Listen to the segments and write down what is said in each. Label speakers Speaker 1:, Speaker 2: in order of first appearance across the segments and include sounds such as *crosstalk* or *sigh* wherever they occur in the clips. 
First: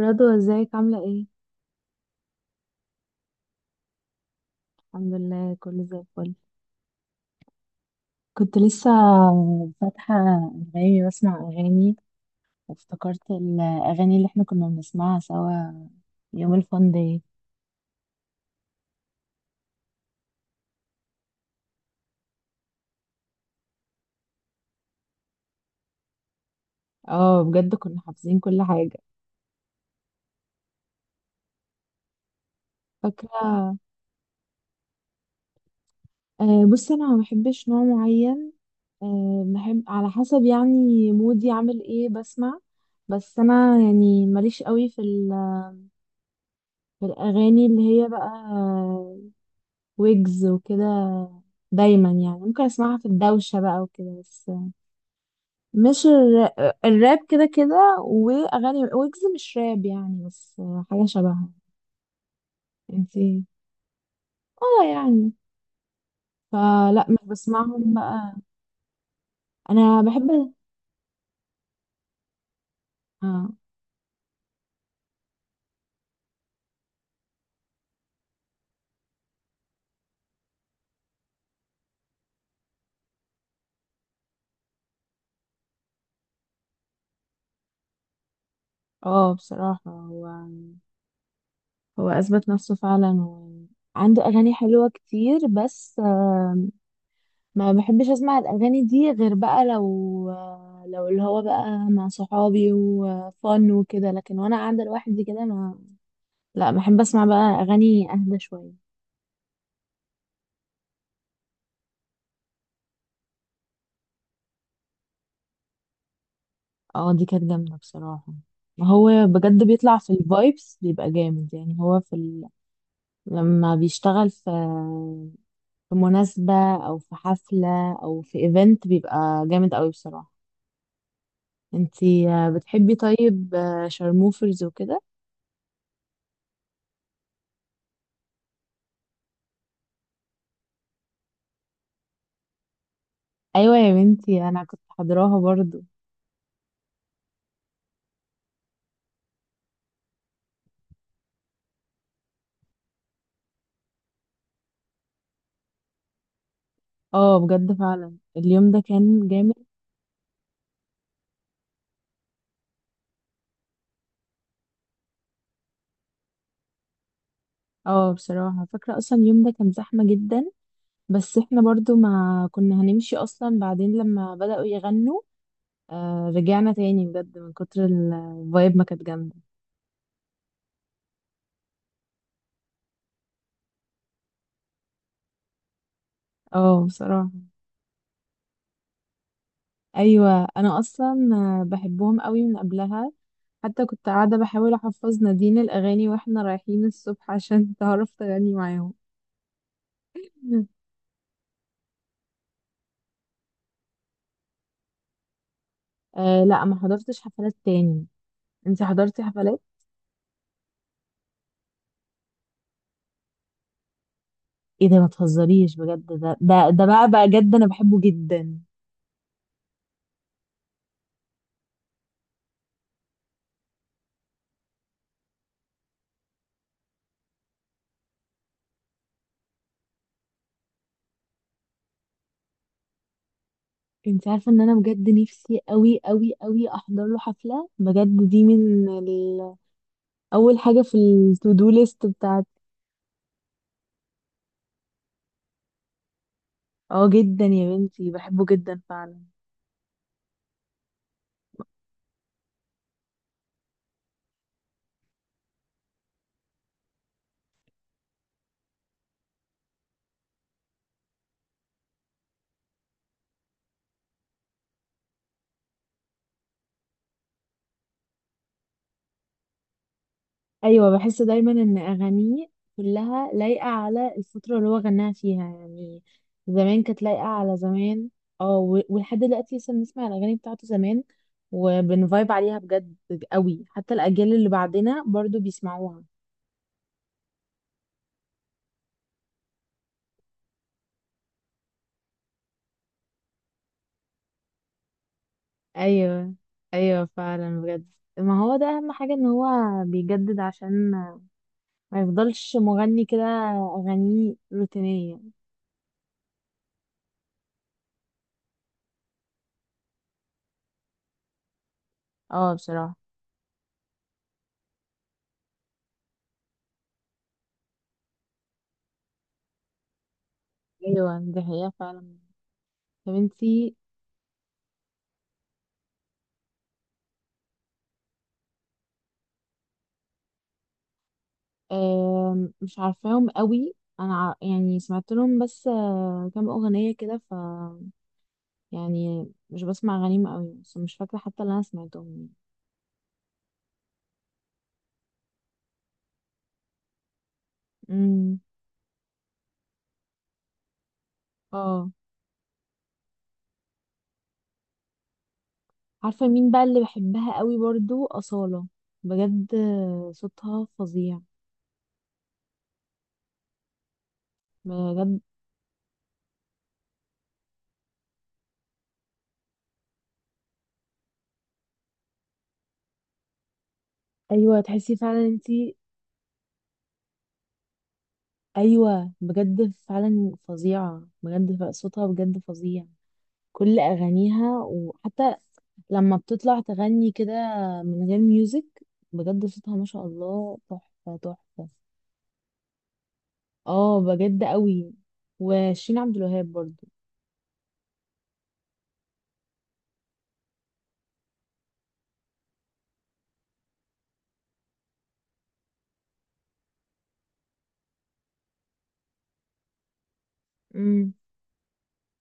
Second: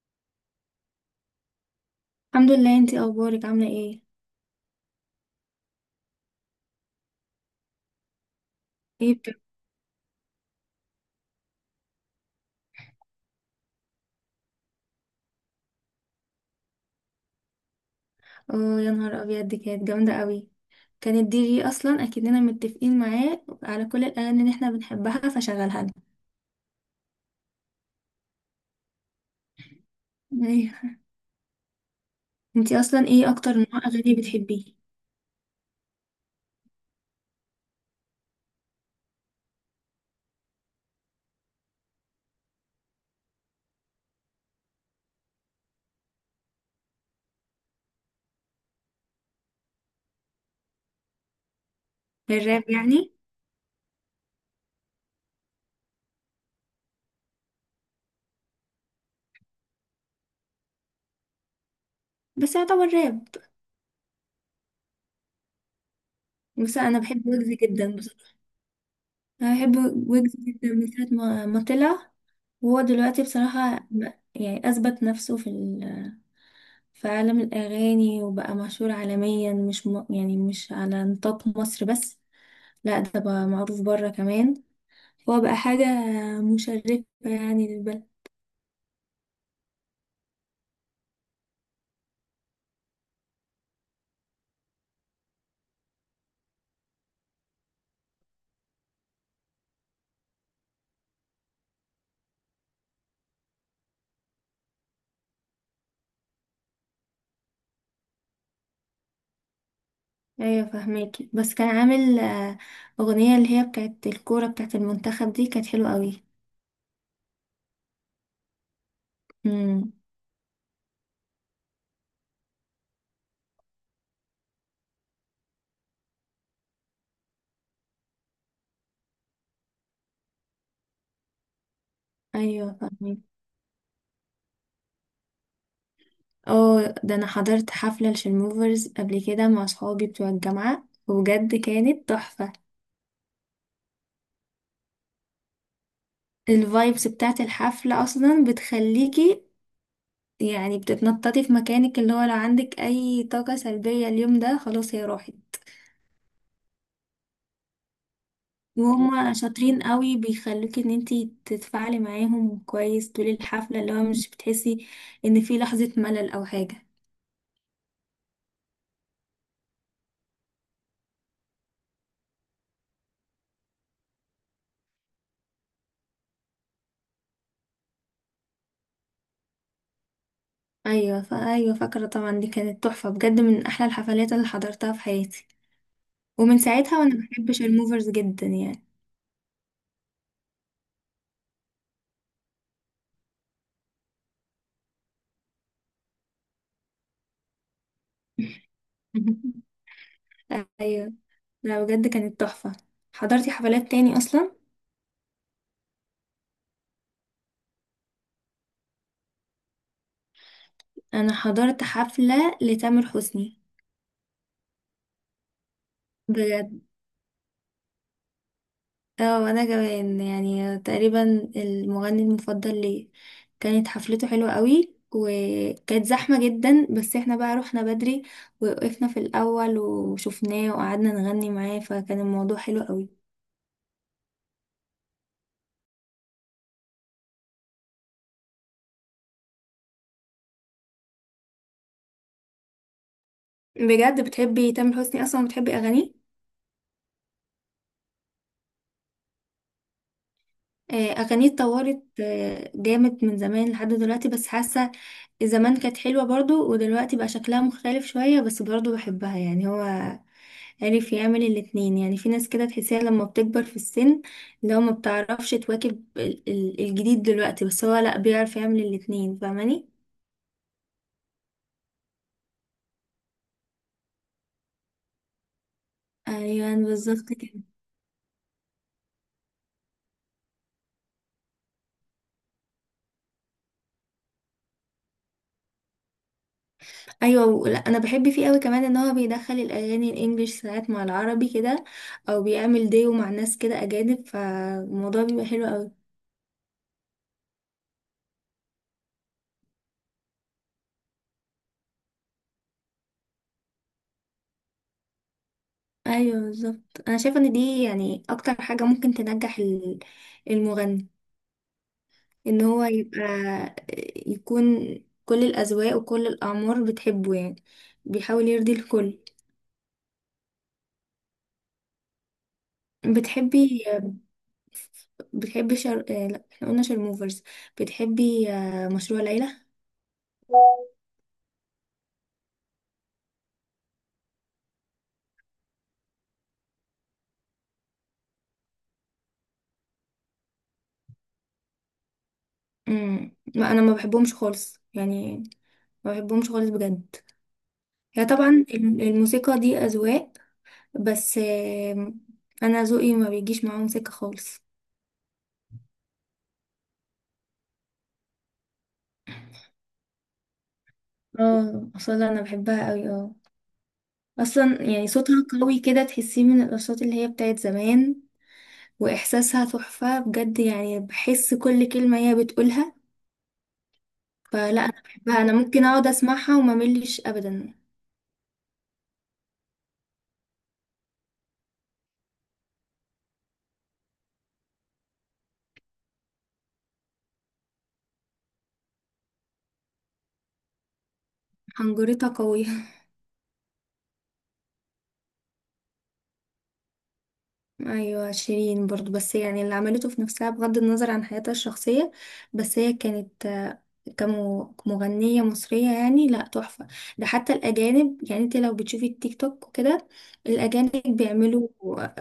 Speaker 1: رضوى، ازيك؟ عاملة ايه؟
Speaker 2: الحمد لله. انتي اخبارك عامله ايه؟
Speaker 1: الحمد لله، كله زي الفل. كنت لسه
Speaker 2: ايه بتك؟
Speaker 1: فاتحة أنغامي بسمع أغاني، وافتكرت الأغاني اللي احنا كنا بنسمعها سوا يوم الفان داي.
Speaker 2: اه يا نهار ابيض دي كانت جامده قوي. كانت دي جي اصلا اكننا متفقين معاه على كل الاغاني اللي احنا بنحبها فشغلها لنا.
Speaker 1: اه، بجد كنا حافظين كل حاجة.
Speaker 2: *laughs* ايوه. انتي اصلا
Speaker 1: فاكرة؟
Speaker 2: ايه اكتر نوع اغاني بتحبيه؟
Speaker 1: آه، بصي، انا ما بحبش نوع معين. آه، بحب على حسب يعني مودي عامل ايه بسمع. بس انا يعني ماليش قوي في الاغاني اللي هي بقى ويجز وكده. دايما يعني ممكن
Speaker 2: الراب
Speaker 1: اسمعها في
Speaker 2: يعني؟
Speaker 1: الدوشة بقى وكده بس. مش الر... الراب كده كده، واغاني ويجز مش راب يعني، بس حاجة شبهها.
Speaker 2: بس يعتبر راب.
Speaker 1: انتي؟ اه يعني،
Speaker 2: بس انا
Speaker 1: فلا مش
Speaker 2: بحب ويجز
Speaker 1: بسمعهم
Speaker 2: جدا
Speaker 1: بقى.
Speaker 2: بصراحه. انا بحب
Speaker 1: انا
Speaker 2: ويجز
Speaker 1: بحب.
Speaker 2: جدا من ساعه ما طلع. وهو دلوقتي
Speaker 1: اه.
Speaker 2: بصراحه يعني اثبت نفسه في عالم الاغاني، وبقى مشهور عالميا، مش م... يعني مش على نطاق مصر بس، لا ده بقى معروف بره كمان. هو بقى حاجة مشرفة يعني للبلد.
Speaker 1: اه، بصراحة، هو اثبت نفسه فعلا، وعنده اغاني حلوة كتير، بس ما بحبش اسمع الاغاني دي غير بقى لو، لو اللي هو بقى مع صحابي وفن وكده، لكن وانا قاعده لوحدي كده ما، لا، بحب اسمع بقى اغاني اهدى شويه.
Speaker 2: ايوه فهماكي. بس كان عامل أغنية اللي هي بتاعت الكورة بتاعت المنتخب دي كانت حلوة قوي.
Speaker 1: اه، دي كانت جامده بصراحه. ما هو بجد
Speaker 2: امم
Speaker 1: بيطلع في الفايبس بيبقى جامد، يعني هو لما بيشتغل في مناسبه او في حفله او في ايفنت بيبقى جامد قوي بصراحه. انتي
Speaker 2: ايوه
Speaker 1: بتحبي
Speaker 2: فهماكي.
Speaker 1: طيب شارموفرز وكده؟
Speaker 2: اه ده انا حضرت حفلة لشلموفرز قبل كده مع صحابي بتوع الجامعة وبجد كانت تحفة.
Speaker 1: ايوه يا بنتي، انا كنت حاضراها برضو.
Speaker 2: الفايبس بتاعت الحفلة اصلا بتخليكي يعني بتتنططي في مكانك، اللي هو لو عندك اي طاقة سلبية اليوم ده خلاص هي راحت.
Speaker 1: اه بجد، فعلا اليوم ده كان
Speaker 2: وهم
Speaker 1: جامد.
Speaker 2: شاطرين قوي، بيخلوكي ان انتي تتفاعلي معاهم كويس طول الحفلة، اللي هو مش بتحسي ان في لحظة ملل او حاجة.
Speaker 1: اه بصراحة، فاكرة اصلا اليوم ده كان زحمة جدا، بس احنا برضو ما كنا هنمشي اصلا، بعدين لما بدأوا يغنوا آه رجعنا تاني، بجد من كتر الفايب ما كانت جامدة.
Speaker 2: ايوه فا ايوه فاكرة طبعا. دي كانت تحفة بجد، من احلى الحفلات اللي حضرتها في حياتي. ومن
Speaker 1: اه
Speaker 2: ساعتها وانا
Speaker 1: بصراحة.
Speaker 2: بحب شيرموفرز جدا يعني.
Speaker 1: ايوه انا اصلا بحبهم قوي من قبلها، حتى كنت قاعدة بحاول احفظ نادين الاغاني واحنا رايحين الصبح عشان *laughs* تعرف تغني معاهم.
Speaker 2: *laughs* ايوه. لا بجد كانت تحفة. حضرتي حفلات تاني اصلا؟
Speaker 1: آه لا، ما حضرتش حفلات تاني. انت حضرتي حفلات؟
Speaker 2: انا حضرت حفلة لتامر حسني.
Speaker 1: ايه ده؟ ما تهزريش بجد، ده ده
Speaker 2: بجد.
Speaker 1: ده بقى بقى جد، انا بحبه جدا.
Speaker 2: اه وانا كمان يعني تقريبا المغني المفضل لي. كانت حفلته حلوة قوي وكانت زحمة جدا، بس احنا بقى رحنا بدري ووقفنا في الاول وشفناه وقعدنا نغني معاه، فكان الموضوع حلو قوي.
Speaker 1: انت عارفه ان انا بجد نفسي قوي قوي قوي احضر له حفله؟ بجد، دي اول حاجه في التو دو ليست بتاعتي.
Speaker 2: بجد بتحبي تامر حسني؟ اصلا بتحبي اغانيه؟
Speaker 1: اه جدا يا بنتي، بحبه جدا فعلا.
Speaker 2: اغانيه اتطورت جامد من زمان لحد دلوقتي، بس حاسة زمان كانت حلوة برضو ودلوقتي بقى شكلها مختلف شوية بس برضو بحبها. يعني هو عرف يعمل الاتنين. يعني في ناس كده تحسيها لما بتكبر في السن اللي هو ما بتعرفش تواكب الجديد دلوقتي، بس هو لا بيعرف يعمل الاتنين فاهماني.
Speaker 1: ايوه، بحس دايما ان اغانيه كلها لايقه على الفتره اللي هو غناها فيها يعني.
Speaker 2: ايوه
Speaker 1: زمان كانت لايقه
Speaker 2: بالظبط
Speaker 1: على
Speaker 2: كده.
Speaker 1: زمان. اه، و- ولحد دلوقتي لسه بنسمع الاغاني بتاعته زمان وبنفايب عليها بجد قوي، حتى الاجيال اللي بعدنا برضو بيسمعوها.
Speaker 2: ايوه لا انا بحب فيه قوي كمان ان هو بيدخل الاغاني الانجليش ساعات مع العربي كده، او بيعمل ديو مع ناس كده اجانب، فالموضوع بيبقى حلو قوي.
Speaker 1: ايوه. ايوه فعلا بجد، ما هو ده اهم حاجه، ان هو بيجدد عشان ما يفضلش مغني كده اغانيه روتينيه.
Speaker 2: ايوه بالظبط. انا شايفه ان دي يعني اكتر حاجه ممكن تنجح المغني،
Speaker 1: اه
Speaker 2: ان هو
Speaker 1: بصراحه.
Speaker 2: يبقى يكون كل الاذواق وكل الاعمار بتحبه يعني. بيحاول يرضي الكل.
Speaker 1: ايوه دي حقيقه فعلا. طب انتي؟
Speaker 2: بتحبي بتحبي شر... آه، لا احنا قلنا شرموفرز. بتحبي مشروع ليلى؟
Speaker 1: مش عارفاهم قوي. انا يعني سمعت لهم بس كام اغنيه كده، ف يعني مش بسمع اغانيهم قوي، بس مش فاكره حتى اللي انا سمعتهم يعني.
Speaker 2: ما انا ما بحبهمش خالص يعني. ما بحبهمش خالص بجد. هي
Speaker 1: امم
Speaker 2: طبعا الموسيقى دي اذواق، بس
Speaker 1: اه.
Speaker 2: انا ذوقي ما بيجيش معاهم موسيقى خالص.
Speaker 1: عارفه مين بقى اللي بحبها قوي برضو؟ اصاله. بجد صوتها فظيع.
Speaker 2: اه اصلا انا بحبها قوي، اه. اصلا يعني
Speaker 1: بجد.
Speaker 2: صوتها قوي كده، تحسيه من الاصوات اللي هي بتاعت زمان. واحساسها تحفة بجد، يعني بحس كل كلمة هي بتقولها.
Speaker 1: ايوه،
Speaker 2: فلا
Speaker 1: تحسي
Speaker 2: انا
Speaker 1: فعلا،
Speaker 2: بحبها، انا
Speaker 1: انتي؟
Speaker 2: ممكن اقعد اسمعها وما ملش ابدا.
Speaker 1: ايوه بجد فعلا فظيعه بجد، صوتها بجد فظيع. كل اغانيها، وحتى لما بتطلع تغني كده من غير ميوزك، بجد صوتها ما شاء الله تحفة تحفة.
Speaker 2: حنجرتها قوية. *laughs*
Speaker 1: اه بجد قوي. وشيرين عبد الوهاب برضو.
Speaker 2: ايوه شيرين برضو، بس يعني اللي عملته في نفسها بغض النظر عن حياتها الشخصية، بس هي كانت كمغنية مصرية يعني لا تحفة. ده حتى الأجانب، يعني انت لو بتشوفي التيك توك وكده، الأجانب
Speaker 1: امم.
Speaker 2: بيعملوا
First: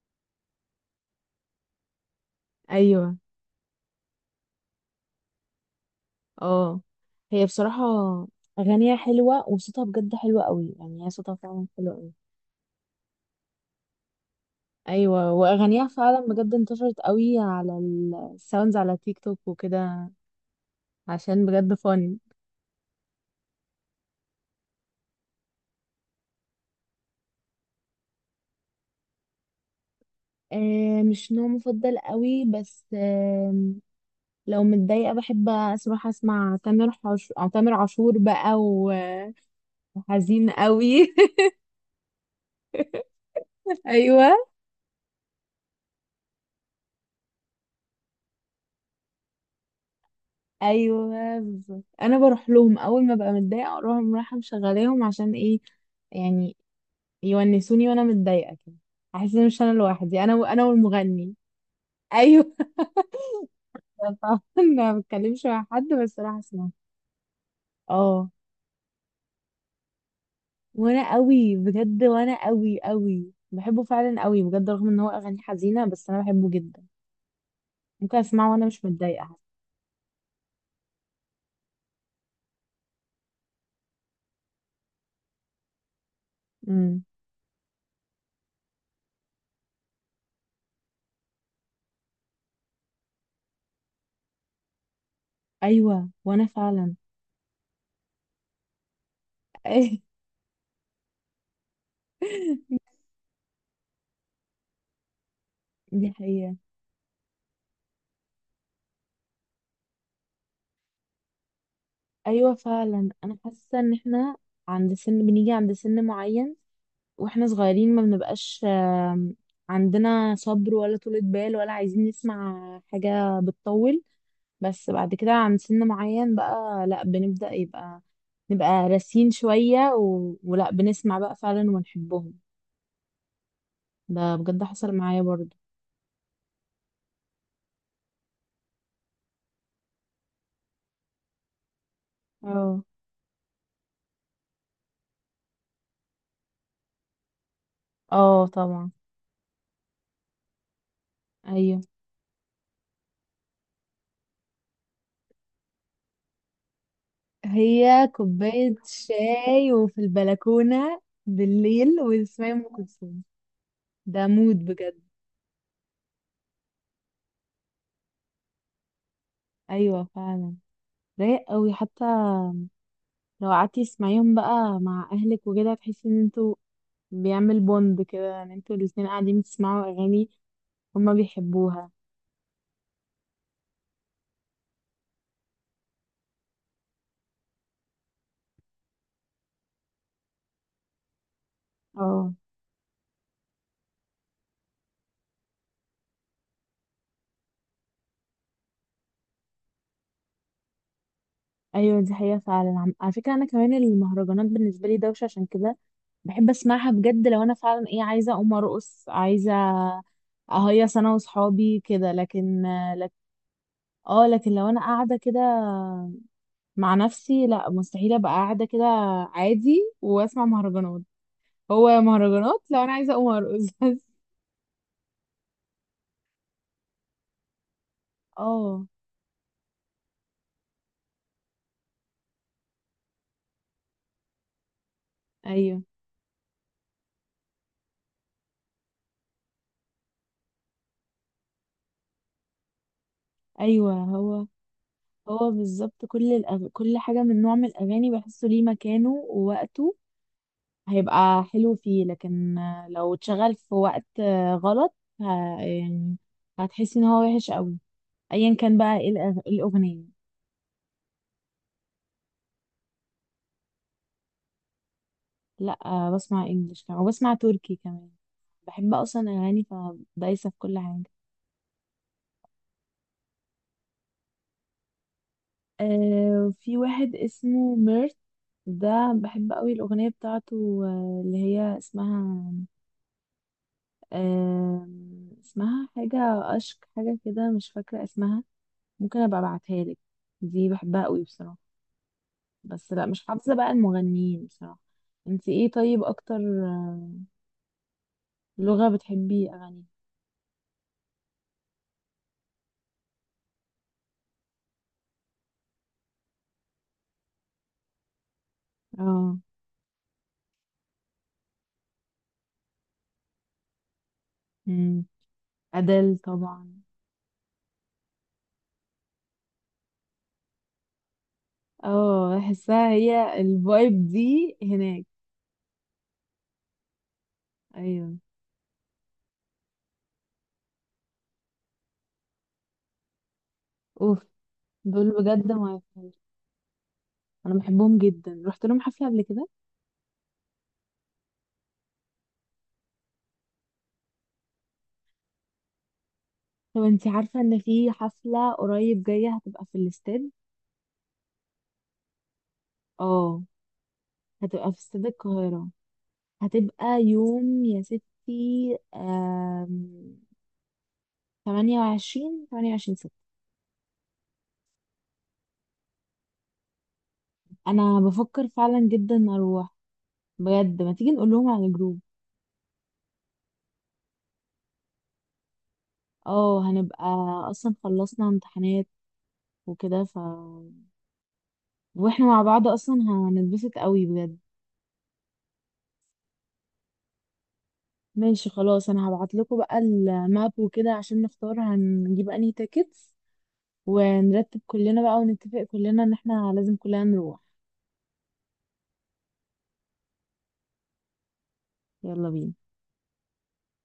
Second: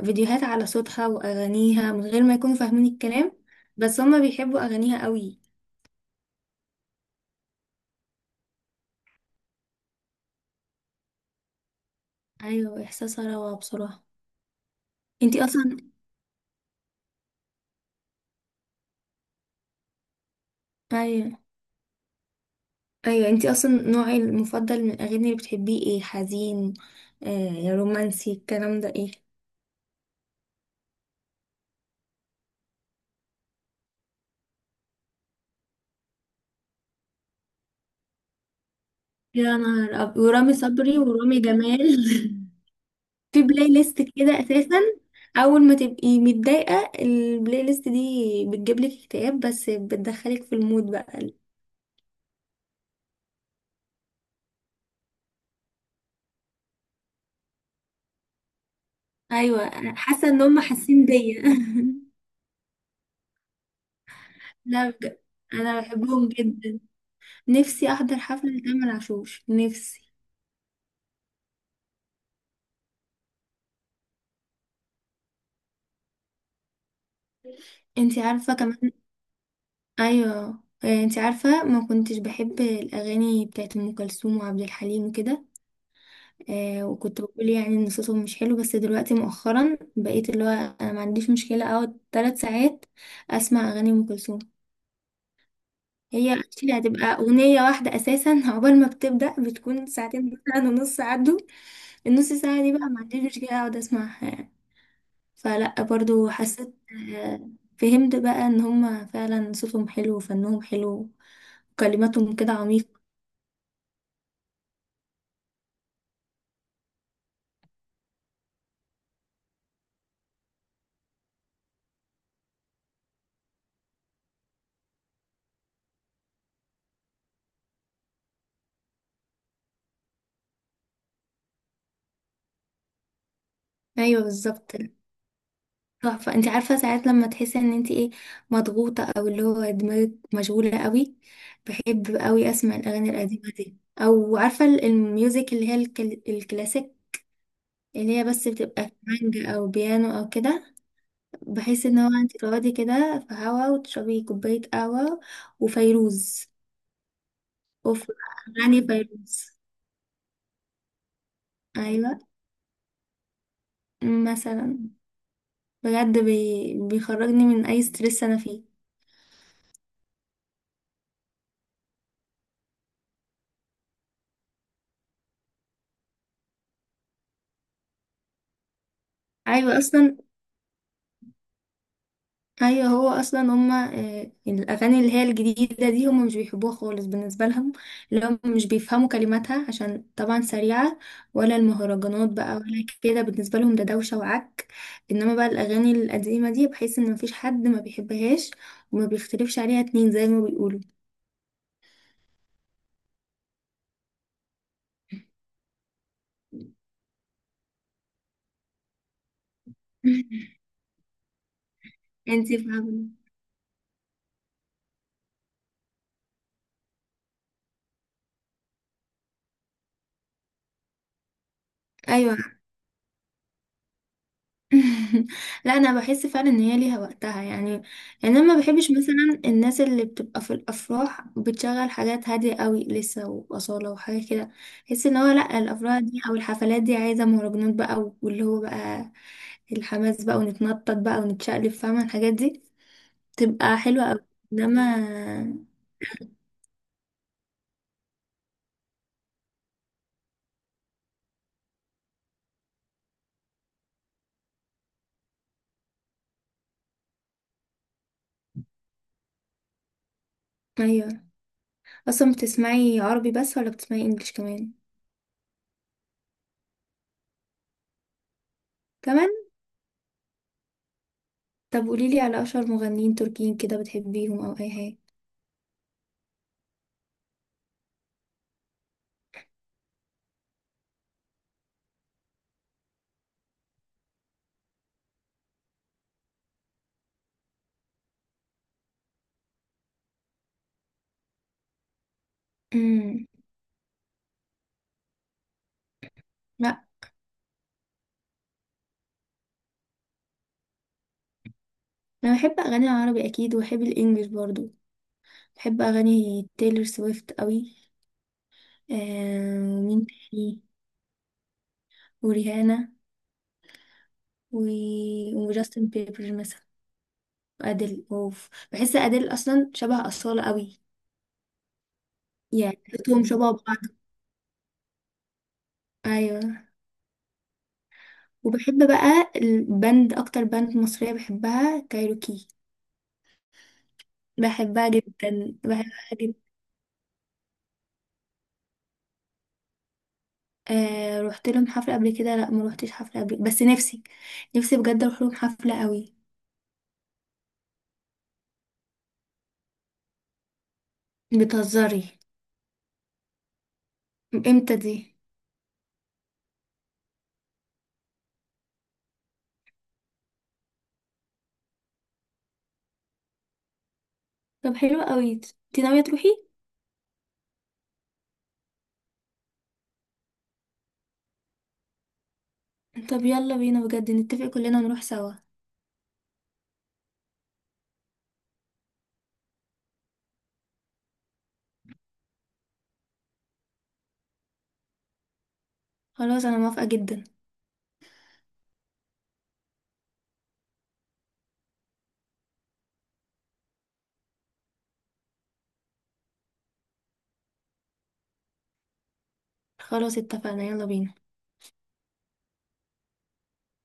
Speaker 2: فيديوهات على صوتها وأغانيها من غير ما يكونوا فاهمين
Speaker 1: ايوه.
Speaker 2: الكلام، بس هما بيحبوا أغانيها قوي.
Speaker 1: اه، هي بصراحة اغانيها حلوة وصوتها بجد حلو قوي، يعني هي صوتها فعلا حلو قوي.
Speaker 2: ايوه احساسها روعة بصراحة.
Speaker 1: ايوه،
Speaker 2: انتي اصلا،
Speaker 1: واغانيها فعلا بجد انتشرت قوي على الساوندز على تيك توك وكده.
Speaker 2: ايوه،
Speaker 1: عشان بجد فن.
Speaker 2: ايوه انتي اصلا نوعي المفضل من الاغاني اللي بتحبيه ايه؟ حزين؟ آه رومانسي؟ الكلام ده ايه؟
Speaker 1: آه مش نوع مفضل قوي، بس لو متضايقة بحب أروح أسمع أو تامر عاشور بقى.
Speaker 2: يا
Speaker 1: وحزين
Speaker 2: ورامي صبري
Speaker 1: قوي
Speaker 2: ورامي
Speaker 1: *laughs*
Speaker 2: جمال. *laughs* في بلاي ليست
Speaker 1: أيوة.
Speaker 2: كده اساسا. اول ما تبقي متضايقة البلاي ليست دي بتجيب لك اكتئاب، بس بتدخلك في المود بقى.
Speaker 1: أيوة بالظبط، أنا بروح لهم أول ما ببقى متضايقة، أروح رايحة مشغلاهم عشان إيه يعني يونسوني وأنا متضايقة كده، أحس إن مش أنا
Speaker 2: ايوه
Speaker 1: لوحدي،
Speaker 2: حاسة
Speaker 1: أنا
Speaker 2: ان هم
Speaker 1: أنا
Speaker 2: حاسين
Speaker 1: والمغني.
Speaker 2: بيا.
Speaker 1: أيوة *laughs* طبعا.
Speaker 2: *laughs* لا
Speaker 1: ما
Speaker 2: بجد
Speaker 1: بتكلمش مع
Speaker 2: انا
Speaker 1: حد، بس
Speaker 2: بحبهم
Speaker 1: راح أسمع.
Speaker 2: جدا. نفسي احضر
Speaker 1: اه،
Speaker 2: حفلة لتامر عاشور، نفسي.
Speaker 1: وأنا قوي بجد، وأنا قوي قوي بحبه فعلا قوي بجد، رغم إن هو أغاني حزينة، بس أنا بحبه جدا. ممكن
Speaker 2: انتي
Speaker 1: أسمعه
Speaker 2: عارفة
Speaker 1: وأنا مش
Speaker 2: كمان،
Speaker 1: متضايقة.
Speaker 2: ايوه، انتي عارفة ما كنتش بحب الاغاني بتاعت ام كلثوم وعبد الحليم وكده، آه
Speaker 1: امم.
Speaker 2: وكنت بقول يعني ان صوتهم مش حلو، بس دلوقتي مؤخرا بقيت اللي هو انا ما عنديش مشكلة اقعد ثلاث ساعات اسمع اغاني ام كلثوم.
Speaker 1: ايوه.
Speaker 2: هي
Speaker 1: وانا
Speaker 2: actually
Speaker 1: فعلا
Speaker 2: هتبقى اغنية واحدة اساسا *laughs* عقبال ما بتبدأ بتكون
Speaker 1: *laughs*
Speaker 2: ساعتين مثلا ونص، عدوا النص ساعة دي بقى ما عنديش مشكلة اقعد اسمعها يعني. فلا
Speaker 1: دي
Speaker 2: برضو
Speaker 1: حقيقة.
Speaker 2: حسيت، آه، فهمت بقى ان هما فعلا صوتهم حلو وفنهم حلو وكلماتهم
Speaker 1: ايوه
Speaker 2: كده عميق.
Speaker 1: فعلا انا حاسة ان احنا عند سن معين، واحنا صغيرين ما بنبقاش، عندنا صبر، ولا طولة بال، ولا عايزين نسمع حاجة بتطول. بس بعد كده عند سن معين بقى لا، بنبدأ يبقى نبقى راسين شوية ولا بنسمع بقى فعلا ونحبهم. ده
Speaker 2: ايوه
Speaker 1: بجد
Speaker 2: بالظبط.
Speaker 1: حصل معايا برضه.
Speaker 2: تحفه. انت عارفه ساعات لما تحسي ان انت ايه، مضغوطه او اللي هو دماغك مشغوله قوي، بحب قوي اسمع
Speaker 1: اه.
Speaker 2: الاغاني القديمه دي، او عارفه الميوزك اللي هي الكلاسيك، اللي هي
Speaker 1: اه
Speaker 2: بس
Speaker 1: طبعا.
Speaker 2: بتبقى مانجا او بيانو او كده،
Speaker 1: ايوه،
Speaker 2: بحيث ان هو انت تقعدي كده في هوا وتشربي كوبايه قهوه. وفيروز،
Speaker 1: هي
Speaker 2: وفي
Speaker 1: كوباية
Speaker 2: أغاني فيروز،
Speaker 1: شاي وفي البلكونة بالليل
Speaker 2: أيوة،
Speaker 1: وتسمعي أم كلثوم. ده مود
Speaker 2: مثلا،
Speaker 1: بجد.
Speaker 2: بجد بيخرجني من أي ستريس أنا فيه.
Speaker 1: أيوة فعلا. رايق قوي، حتى لو قعدتي تسمعيهم بقى مع أهلك وكده، تحسي إن انتوا بيعمل بوند كده، إن انتوا الاتنين قاعدين
Speaker 2: أيوة
Speaker 1: بتسمعوا
Speaker 2: أصلا،
Speaker 1: أغاني هما بيحبوها.
Speaker 2: أيوة، هو أصلا هما الأغاني اللي هي الجديدة دي هما مش بيحبوها خالص، بالنسبة لهم اللي هم مش بيفهموا كلماتها عشان طبعا سريعة، ولا المهرجانات
Speaker 1: اه.
Speaker 2: بقى، ولا كده بالنسبة لهم ده دوشة وعك. إنما بقى الأغاني القديمة دي بحيث إن مفيش حد ما بيحبهاش وما بيختلفش عليها اتنين زي ما بيقولوا.
Speaker 1: أيوة دي حقيقة فعلا. على فكرة، أنا كمان المهرجانات بالنسبة لي دوشة، عشان كده بحب أسمعها بجد لو أنا فعلا إيه، عايزة أقوم أرقص، عايزة
Speaker 2: *laughs*
Speaker 1: أهيص أنا وصحابي كده.
Speaker 2: انتي
Speaker 1: لكن
Speaker 2: فاهمة؟
Speaker 1: اه، لكن لو انا قاعده كده مع نفسي، لا مستحيل ابقى قاعده كده عادي واسمع مهرجانات. هو
Speaker 2: ايوه.
Speaker 1: مهرجانات لو انا عايزه اقوم ارقص *laughs* بس.
Speaker 2: *laughs* لا انا بحس فعلا ان هي ليها وقتها يعني. يعني انا ما
Speaker 1: اه.
Speaker 2: بحبش مثلا الناس اللي بتبقى في الافراح بتشغل حاجات هاديه قوي لسه واصاله وحاجه كده. بحس ان هو لا،
Speaker 1: ايوه.
Speaker 2: الافراح دي او الحفلات دي عايزه مهرجانات بقى، واللي هو بقى الحماس بقى ونتنطط بقى ونتشقلب، فاهمه الحاجات دي تبقى
Speaker 1: ايوه.
Speaker 2: حلوه قوي.
Speaker 1: هو
Speaker 2: انما،
Speaker 1: بالظبط، كل حاجه من نوع من الاغاني بحسه ليه مكانه ووقته، هيبقى حلو فيه. لكن لو اتشغل في وقت غلط، ه... يعني هتحسي ان هو وحش قوي، ايا كان بقى ايه الاغنيه.
Speaker 2: ايوه. اصلا بتسمعي عربي بس ولا بتسمعي انجليش كمان؟
Speaker 1: لا بسمع انجلش كمان، وبسمع تركي كمان. بحب
Speaker 2: كمان.
Speaker 1: اصلا اغاني، فدايسه في كل حاجه.
Speaker 2: طب قوليلي على اشهر مغنيين تركيين كده بتحبيهم او اي حاجه.
Speaker 1: آه في واحد اسمه ميرت، ده بحب قوي الاغنيه بتاعته اللي هي اسمها، آه اسمها حاجه، اشك حاجه كده، مش فاكره اسمها. ممكن ابقى ابعتها لك. دي بحبها قوي بصراحه. بس لا، مش
Speaker 2: امم
Speaker 1: حافظه بقى المغنيين بصراحه. انت ايه طيب اكتر آه، لغه بتحبي اغاني؟
Speaker 2: انا بحب اغاني العربي اكيد، وبحب الانجليش برضو. بحب اغاني تايلور سويفت قوي.
Speaker 1: اه.
Speaker 2: آه ومين تاني؟ وريهانا، و...
Speaker 1: أمم.
Speaker 2: وجاستن
Speaker 1: ادل
Speaker 2: بيبر مثلا،
Speaker 1: طبعا.
Speaker 2: وادل. اوف، بحس ادل اصلا شبه اصالة قوي.
Speaker 1: اه،
Speaker 2: يعني
Speaker 1: بحسها
Speaker 2: صوتهم شبه
Speaker 1: هي
Speaker 2: بعض.
Speaker 1: الفايب دي هناك.
Speaker 2: ايوه.
Speaker 1: ايوه.
Speaker 2: وبحب بقى البند، اكتر بند مصرية بحبها كايروكي.
Speaker 1: اوف.
Speaker 2: بحبها
Speaker 1: دول بجد
Speaker 2: جدا،
Speaker 1: ما
Speaker 2: بحبها
Speaker 1: يفهمش،
Speaker 2: جدا.
Speaker 1: انا بحبهم جدا، رحت لهم حفله قبل كده.
Speaker 2: آه رحت لهم حفلة قبل كده؟ لا ما روحتش حفلة قبل، بس نفسي. نفسي بجد اروح لهم حفلة قوي.
Speaker 1: طب انتي عارفه ان في حفله قريب جايه هتبقى في الاستاد؟
Speaker 2: بتهزري؟
Speaker 1: اه، هتبقى
Speaker 2: امتى
Speaker 1: في استاد
Speaker 2: دي؟
Speaker 1: القاهره. هتبقى يوم يا ستي 28 ستة.
Speaker 2: طب حلو قوي. انت ناوية تروحي؟
Speaker 1: انا بفكر فعلا جدا اروح، بجد ما تيجي نقول لهم على الجروب.
Speaker 2: طب يلا بينا بجد، نتفق كلنا ونروح سوا.
Speaker 1: اه هنبقى، اصلا خلصنا امتحانات وكده، واحنا مع بعض اصلا هنتبسط قوي بجد.
Speaker 2: خلاص انا موافقة جدا.
Speaker 1: ماشي خلاص، انا هبعت لكم بقى الماب وكده عشان نختار هنجيب انهي تيكتس، ونرتب كلنا بقى ونتفق كلنا ان احنا لازم كلنا نروح.
Speaker 2: خلاص اتفقنا، يلا بينا.
Speaker 1: يلا بينا.